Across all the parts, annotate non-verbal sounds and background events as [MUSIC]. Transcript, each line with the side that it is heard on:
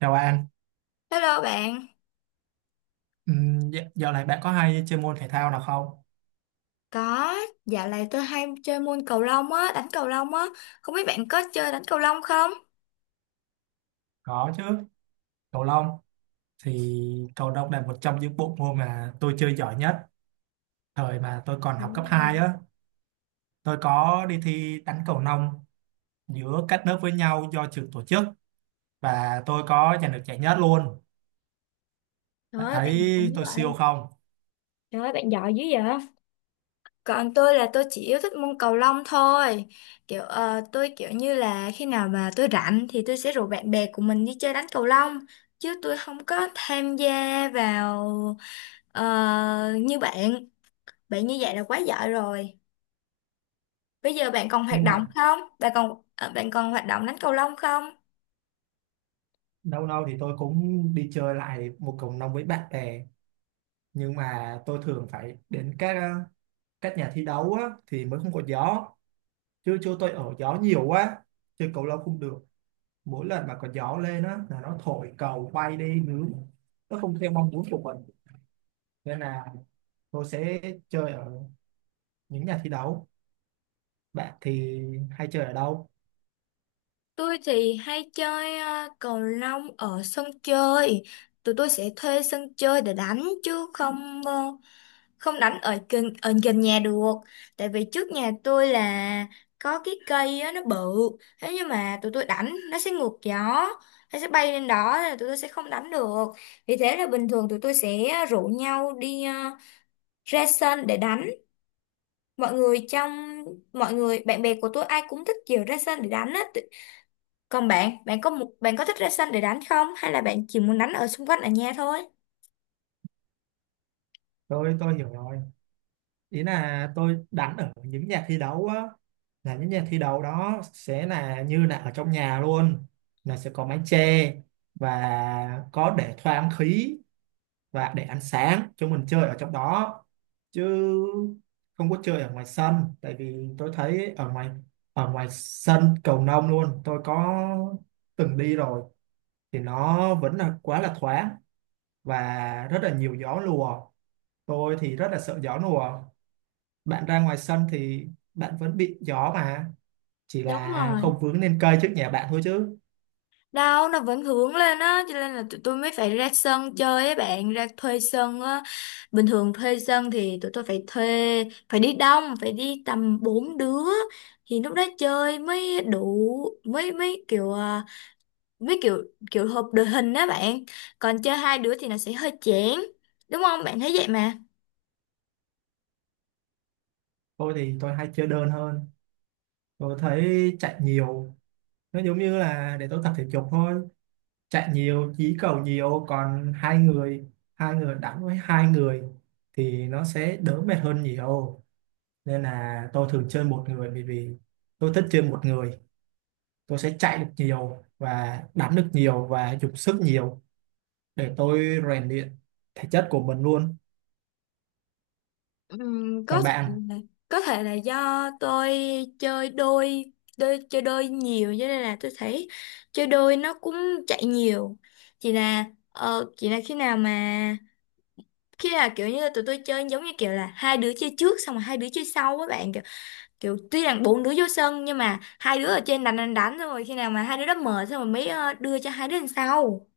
right: Chào bạn.
left: Hello bạn,
right: Dạo này bạn có hay chơi môn thể thao nào không?
left: có dạo này tôi hay chơi môn cầu lông á, đánh cầu lông á, không biết bạn có chơi đánh cầu lông không?
right: Có chứ, cầu lông. Thì cầu lông là một trong những bộ môn mà tôi chơi giỏi nhất. Thời mà tôi còn học cấp
left: Đúng rồi.
right: 2 á, tôi có đi thi đánh cầu lông giữa các lớp với nhau do trường tổ chức, và tôi có giành được giải nhất luôn.
left: Trời
right: Bạn
left: ơi, bạn giỏi
right: thấy
left: dữ
right: tôi
left: vậy.
right: siêu không?
left: Trời ơi, bạn giỏi dữ vậy. Còn tôi là tôi chỉ yêu thích môn cầu lông thôi, kiểu tôi kiểu như là khi nào mà tôi rảnh thì tôi sẽ rủ bạn bè của mình đi chơi đánh cầu lông, chứ tôi không có tham gia vào như bạn, bạn như vậy là quá giỏi rồi. Bây giờ bạn còn hoạt
right: Nhưng
left: động
right: mà
left: không? Bạn còn hoạt động đánh cầu lông không?
right: lâu lâu thì tôi cũng đi chơi lại một cầu lông với bạn bè. Nhưng mà tôi thường phải đến các nhà thi đấu á, thì mới không có gió, chứ chỗ tôi ở gió nhiều quá, chơi cầu lâu không được. Mỗi lần mà có gió lên á là nó thổi cầu bay đi nướng, nó không theo mong muốn của mình, nên là tôi sẽ chơi ở những nhà thi đấu. Bạn thì hay chơi ở đâu?
left: Tôi thì hay chơi cầu lông ở sân chơi. Tụi tôi sẽ thuê sân chơi để đánh chứ không đánh ở gần nhà được. Tại vì trước nhà tôi là có cái cây á, nó bự. Thế nhưng mà tụi tôi đánh nó sẽ ngược gió, nó sẽ bay lên đó nên là tụi tôi sẽ không đánh được. Vì thế là bình thường tụi tôi sẽ rủ nhau đi ra sân để đánh. mọi người trong Mọi người bạn bè của tôi ai cũng thích kiểu ra sân để đánh á. Còn bạn bạn có một bạn có thích ra sân để đánh không hay là bạn chỉ muốn đánh ở xung quanh ở nhà thôi?
right: Tôi hiểu rồi, ý là tôi đánh ở những nhà thi đấu á, là những nhà thi đấu đó sẽ là như là ở trong nhà luôn, là sẽ có mái che, và có để thoáng khí, và để ăn sáng chúng mình chơi ở trong đó, chứ không có chơi ở ngoài sân. Tại vì tôi thấy ở ngoài, ở ngoài sân cầu lông luôn, tôi có từng đi rồi, thì nó vẫn là quá là thoáng và rất là nhiều gió lùa. Tôi thì rất là sợ gió lùa. Bạn ra ngoài sân thì bạn vẫn bị gió mà, chỉ
left: Đúng
right: là
left: rồi,
right: không vướng lên cây trước nhà bạn thôi chứ.
left: đâu nó vẫn hướng lên á, cho nên là tụi tôi mới phải ra sân chơi á bạn, ra thuê sân á. Bình thường thuê sân thì tụi tôi phải thuê, phải đi đông, phải đi tầm 4 đứa. Thì lúc đó chơi mới đủ, mới mới kiểu với kiểu kiểu hợp đội hình đó bạn. Còn chơi hai đứa thì nó sẽ hơi chán, đúng không bạn thấy vậy mà.
right: Tôi thì tôi hay chơi đơn hơn, tôi thấy chạy nhiều nó giống như là để tôi tập thể dục thôi. Chạy nhiều dí cầu nhiều. Còn hai người, hai người đánh với hai người thì nó sẽ đỡ mệt hơn nhiều. Nên là tôi thường chơi một người, bởi vì tôi thích chơi một người, tôi sẽ chạy được nhiều và đánh được nhiều và dùng sức nhiều để tôi rèn luyện thể chất của mình luôn.
left: Ừm, có
right: Còn
left: thể
right: bạn?
left: là, có thể là do tôi chơi đôi. Chơi đôi nhiều cho nên là tôi thấy chơi đôi nó cũng chạy nhiều, chỉ là khi nào mà khi là kiểu như là tụi tôi chơi giống như kiểu là hai đứa chơi trước xong rồi hai đứa chơi sau á bạn, kiểu, kiểu tuy rằng bốn đứa vô sân nhưng mà hai đứa ở trên đánh đánh đánh xong rồi khi nào mà hai đứa đó mở xong rồi mới đưa cho hai đứa đằng sau,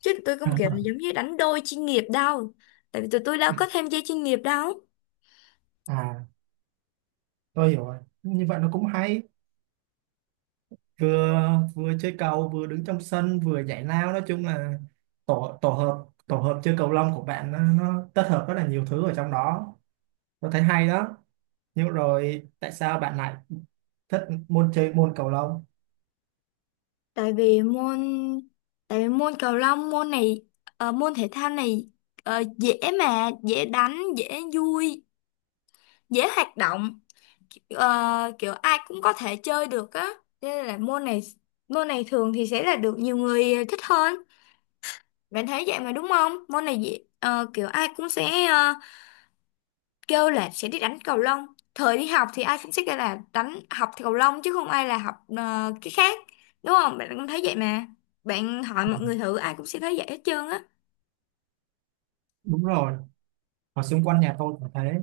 left: chứ tụi tôi
right: [LAUGHS]
left: không kiểu là
right: À,
left: giống như đánh đôi chuyên nghiệp đâu, tại vì tụi tôi đâu
right: ừ,
left: có tham gia chuyên nghiệp đâu.
right: à, tôi hiểu rồi, như vậy nó cũng hay. Vừa, vừa chơi cầu vừa đứng trong sân vừa nhảy lao, nói chung là tổ tổ hợp chơi cầu lông của bạn nó kết hợp rất là nhiều thứ ở trong đó. Tôi thấy hay đó. Nhưng rồi tại sao bạn lại thích môn, chơi môn cầu lông?
left: tại vì môn Tại vì môn cầu lông, môn này môn thể thao này dễ mà, dễ đánh, dễ vui, dễ hoạt động. Kiểu ai cũng có thể chơi được á. Cho nên là môn này thường thì sẽ là được nhiều người thích hơn. Bạn thấy vậy mà đúng không, môn này dễ kiểu ai cũng sẽ kêu là sẽ đi đánh cầu lông. Thời đi học thì ai cũng sẽ kêu là đánh học thì cầu lông chứ không ai là học cái khác, đúng không bạn cũng thấy vậy mà. Bạn hỏi mọi người thử ai cũng sẽ thấy vậy hết trơn á.
right: Đúng rồi, ở xung quanh nhà tôi cũng thế,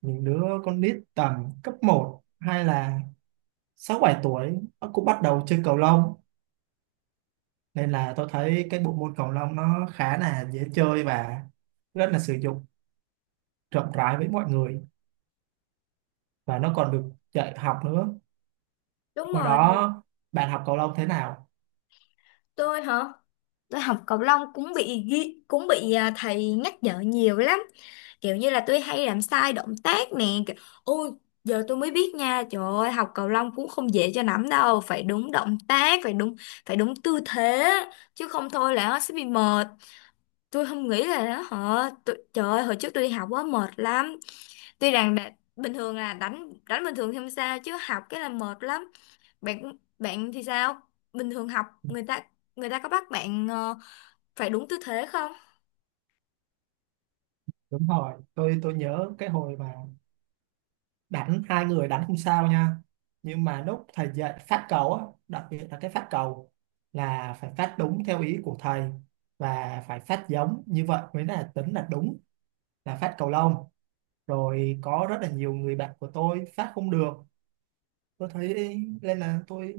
right: những đứa con nít tầm cấp 1 hay là 6-7 tuổi nó cũng bắt đầu chơi cầu lông. Nên là tôi thấy cái bộ môn cầu lông nó khá là dễ chơi và rất là sử dụng rộng rãi với mọi người, và nó còn được dạy học nữa.
left: Đúng
right: Hồi
left: rồi được.
right: đó bạn học cầu lông thế nào?
left: Tôi hả? Tôi học cầu lông cũng bị ghi, cũng bị thầy nhắc nhở nhiều lắm, kiểu như là tôi hay làm sai động tác nè, kiểu ôi, giờ tôi mới biết nha, trời ơi học cầu lông cũng không dễ cho lắm, đâu phải đúng động tác, phải đúng tư thế chứ không thôi là nó sẽ bị mờ. Tôi không nghĩ là nó họ tôi, trời ơi, hồi trước tôi đi học quá mệt lắm. tuy rằng đã, Bình thường là đánh đánh bình thường thì không sao chứ học cái là mệt lắm. Bạn bạn thì sao, bình thường học người ta có bắt bạn phải đúng tư thế không?
right: Đúng rồi, tôi nhớ cái hồi mà đánh hai người, đánh không sao nha, nhưng mà lúc thầy dạy phát cầu á, đặc biệt là cái phát cầu là phải phát đúng theo ý của thầy, và phải phát giống như vậy mới là tính là đúng, là phát cầu lông. Rồi có rất là nhiều người bạn của tôi phát không được, tôi thấy. Nên là tôi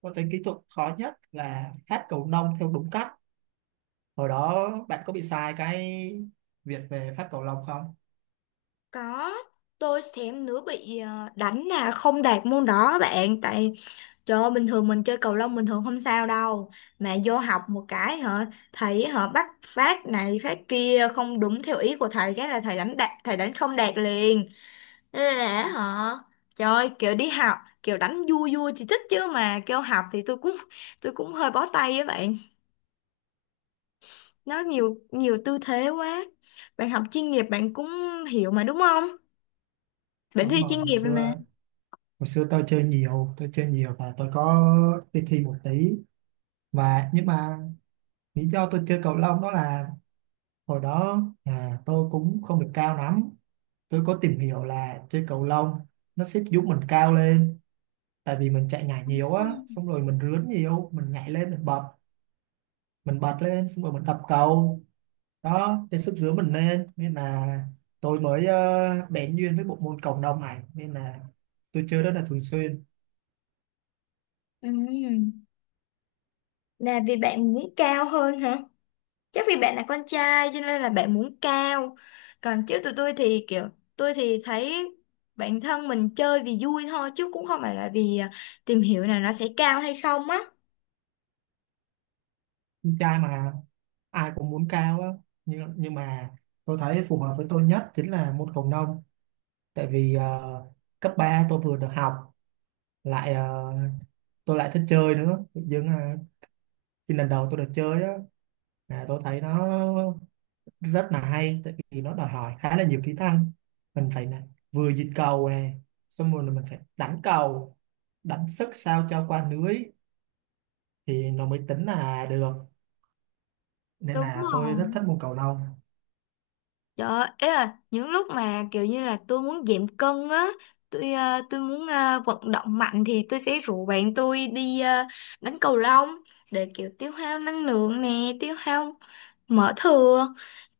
right: tôi thấy kỹ thuật khó nhất là phát cầu lông theo đúng cách. Hồi đó bạn có bị sai cái việc về phát cầu lông không?
left: Có, tôi thèm nữa bị đánh là không đạt môn đó bạn. Tại trời ơi, bình thường mình chơi cầu lông bình thường không sao đâu, mà vô học một cái hả, thầy họ bắt phát này phát kia không đúng theo ý của thầy cái là thầy đánh đạt, thầy đánh không đạt liền. Ê, lẽ hả? Trời ơi, kiểu đi học, kiểu đánh vui vui thì thích chứ mà kêu học thì tôi cũng hơi bó tay với bạn. Nó nhiều nhiều tư thế quá. Bạn học chuyên nghiệp bạn cũng hiểu mà đúng không? Bạn
right: Đúng
left: thi
right: rồi,
left: chuyên
right: hồi
left: nghiệp rồi mà.
right: xưa hồi xưa tôi chơi nhiều, và tôi có đi thi một tí. Và nhưng mà lý do tôi chơi cầu lông đó là, hồi đó tôi cũng không được cao lắm. Tôi có tìm hiểu là chơi cầu lông nó sẽ giúp mình cao lên, tại vì mình chạy nhảy nhiều á, xong rồi mình rướn nhiều, mình nhảy lên, mình bật, mình bật lên xong rồi mình đập cầu đó, cái sức rửa mình lên. Nên là tôi mới bén duyên với bộ môn cộng đồng này, nên là tôi chơi rất là thường xuyên.
left: Ừ. Là vì bạn muốn cao hơn hả? Chắc vì bạn là con trai cho nên là bạn muốn cao. Còn chứ tụi tôi thì kiểu tôi thì thấy bản thân mình chơi vì vui thôi chứ cũng không phải là vì tìm hiểu là nó sẽ cao hay không á.
right: Con trai mà, ai cũng muốn cao á. Nhưng mà tôi thấy phù hợp với tôi nhất chính là môn cầu lông. Tại vì cấp 3 tôi vừa được học lại, tôi lại thích chơi nữa. Tự dưng là khi lần đầu tôi được chơi á, là tôi thấy nó rất là hay, tại vì nó đòi hỏi khá là nhiều kỹ năng. Mình phải là vừa dịch cầu này, xong rồi là mình phải đánh cầu, đánh sức sao cho qua lưới, thì nó mới tính là được. Nên
left: Đúng
right: là tôi
left: rồi.
right: rất thích môn cầu lông.
left: Trời ấy là những lúc mà kiểu như là tôi muốn giảm cân á, tôi muốn vận động mạnh thì tôi sẽ rủ bạn tôi đi đánh cầu lông để kiểu tiêu hao năng lượng nè, tiêu hao mỡ thừa.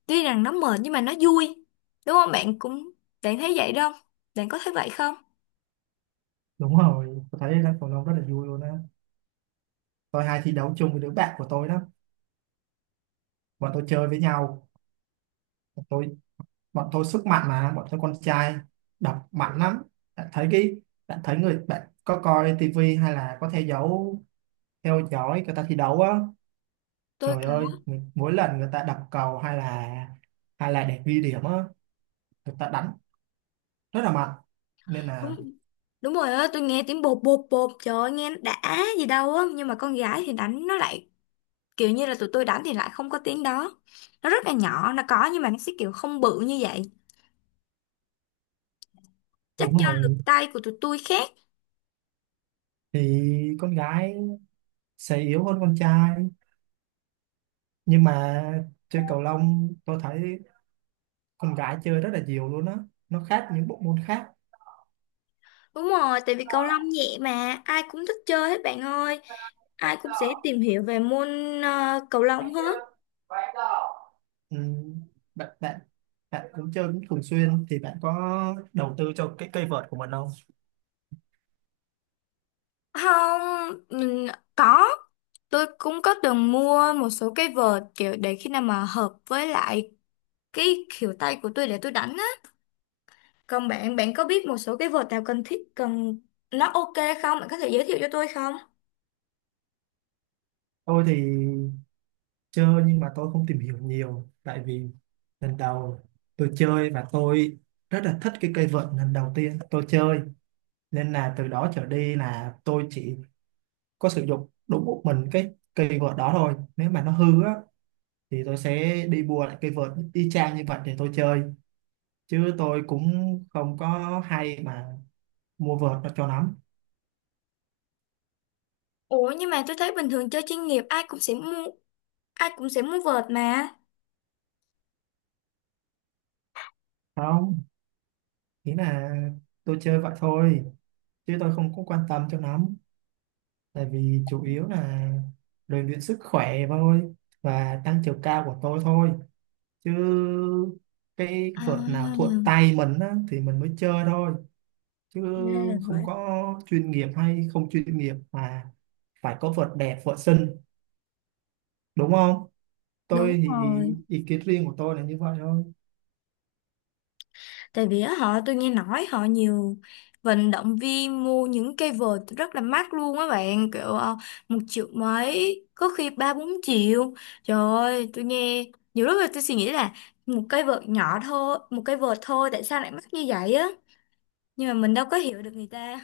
left: Tuy rằng nó mệt nhưng mà nó vui. Đúng không? Bạn cũng bạn thấy vậy đâu? Bạn có thấy vậy không?
right: Đúng rồi, tôi thấy đánh cầu lông rất là vui luôn á. Tôi hay thi đấu chung với đứa bạn của tôi đó, bọn tôi chơi với nhau. Bọn tôi bọn tôi sức mạnh mà, bọn tôi con trai, đập mạnh lắm. Bạn thấy cái, bạn thấy người, bạn có coi tivi hay là có theo dõi người ta thi đấu á?
left: Tôi
right: Trời ơi, mỗi lần người ta đập cầu hay là, để ghi điểm á, người ta đánh rất là mạnh nên là.
left: đúng đúng rồi á, tôi nghe tiếng bột bột bột trời ơi, nghe nó đã gì đâu á, nhưng mà con gái thì đánh nó lại kiểu như là tụi tôi đánh thì lại không có tiếng đó, nó rất là nhỏ, nó có nhưng mà nó sẽ kiểu không bự như vậy, chắc
right: Đúng
left: do lực
right: rồi,
left: tay của tụi tôi khác.
right: thì con gái sẽ yếu hơn con trai, nhưng mà chơi cầu lông tôi thấy con gái chơi rất là nhiều luôn á, nó khác những bộ môn khác.
left: Đúng rồi, tại vì cầu lông nhẹ mà ai cũng thích chơi hết bạn ơi, ai cũng sẽ tìm hiểu về môn cầu lông hết.
right: Ừ, bạn bạn bạn cũng chơi cũng thường xuyên, thì bạn có đầu tư cho cái cây vợt của mình không?
left: Không. Ừ. Có, tôi cũng có từng mua một số cái vợt kiểu để khi nào mà hợp với lại cái kiểu tay của tôi để tôi đánh á. Còn bạn bạn có biết một số cái vợt nào cần thiết, cần nó OK không, bạn có thể giới thiệu cho tôi không?
right: Tôi thì chưa, nhưng mà tôi không tìm hiểu nhiều, tại vì lần đầu tôi chơi và tôi rất là thích cái cây vợt lần đầu tiên tôi chơi, nên là từ đó trở đi là tôi chỉ có sử dụng đúng một mình cái cây vợt đó thôi. Nếu mà nó hư á, thì tôi sẽ đi mua lại cây vợt y chang như vậy để tôi chơi, chứ tôi cũng không có hay mà mua vợt nó cho lắm.
left: Ủa nhưng mà tôi thấy bình thường chơi chuyên nghiệp ai cũng sẽ mua vợt mà.
right: Không, nghĩa là tôi chơi vậy thôi, chứ tôi không có quan tâm cho lắm. Tại vì chủ yếu là rèn luyện sức khỏe thôi, và tăng chiều cao của tôi thôi. Chứ cái
left: À,
right: vợt nào thuận tay mình á, thì mình mới chơi thôi. Chứ
left: ra là
right: không
left: vậy.
right: có chuyên nghiệp hay không chuyên nghiệp mà phải có vợt đẹp vợt xinh, đúng không?
left: Đúng
right: Tôi thì
left: rồi.
right: ý kiến riêng của tôi là như vậy thôi.
left: Tại vì á, họ tôi nghe nói nhiều vận động viên mua những cây vợt rất là mắc luôn á bạn, kiểu 1 triệu mấy, có khi 3, 4 triệu. Trời ơi, tôi nghe nhiều lúc là tôi suy nghĩ là một cây vợt nhỏ thôi, một cây vợt thôi tại sao lại mắc như vậy á? Nhưng mà mình đâu có hiểu được người ta.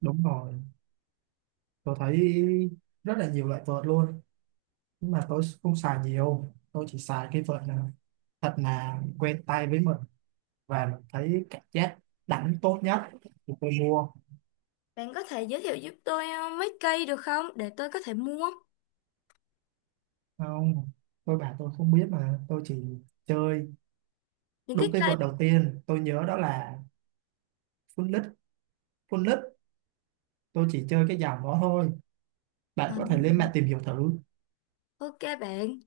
right: Đúng rồi, tôi thấy rất là nhiều loại vợt luôn, nhưng mà tôi không xài nhiều. Tôi chỉ xài cái vợt nào thật là quen tay với mình và mình thấy cảm giác đánh tốt nhất thì tôi mua.
left: Bạn có thể giới thiệu giúp tôi mấy cây được không để tôi có thể mua?
right: Không, tôi bảo tôi không biết mà, tôi chỉ chơi
left: Những cái
right: đúng. Cái
left: cây
right: vợt đầu tiên tôi nhớ đó là full lít, full lít. Tôi chỉ chơi cái dòng đó thôi, bạn
left: À,
right: có thể lên mạng tìm hiểu thử.
left: OK bạn,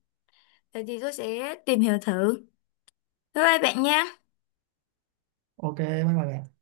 left: vậy thì tôi sẽ tìm hiểu thử, bye bye bạn nha.
right: Ok, bye bye bạn.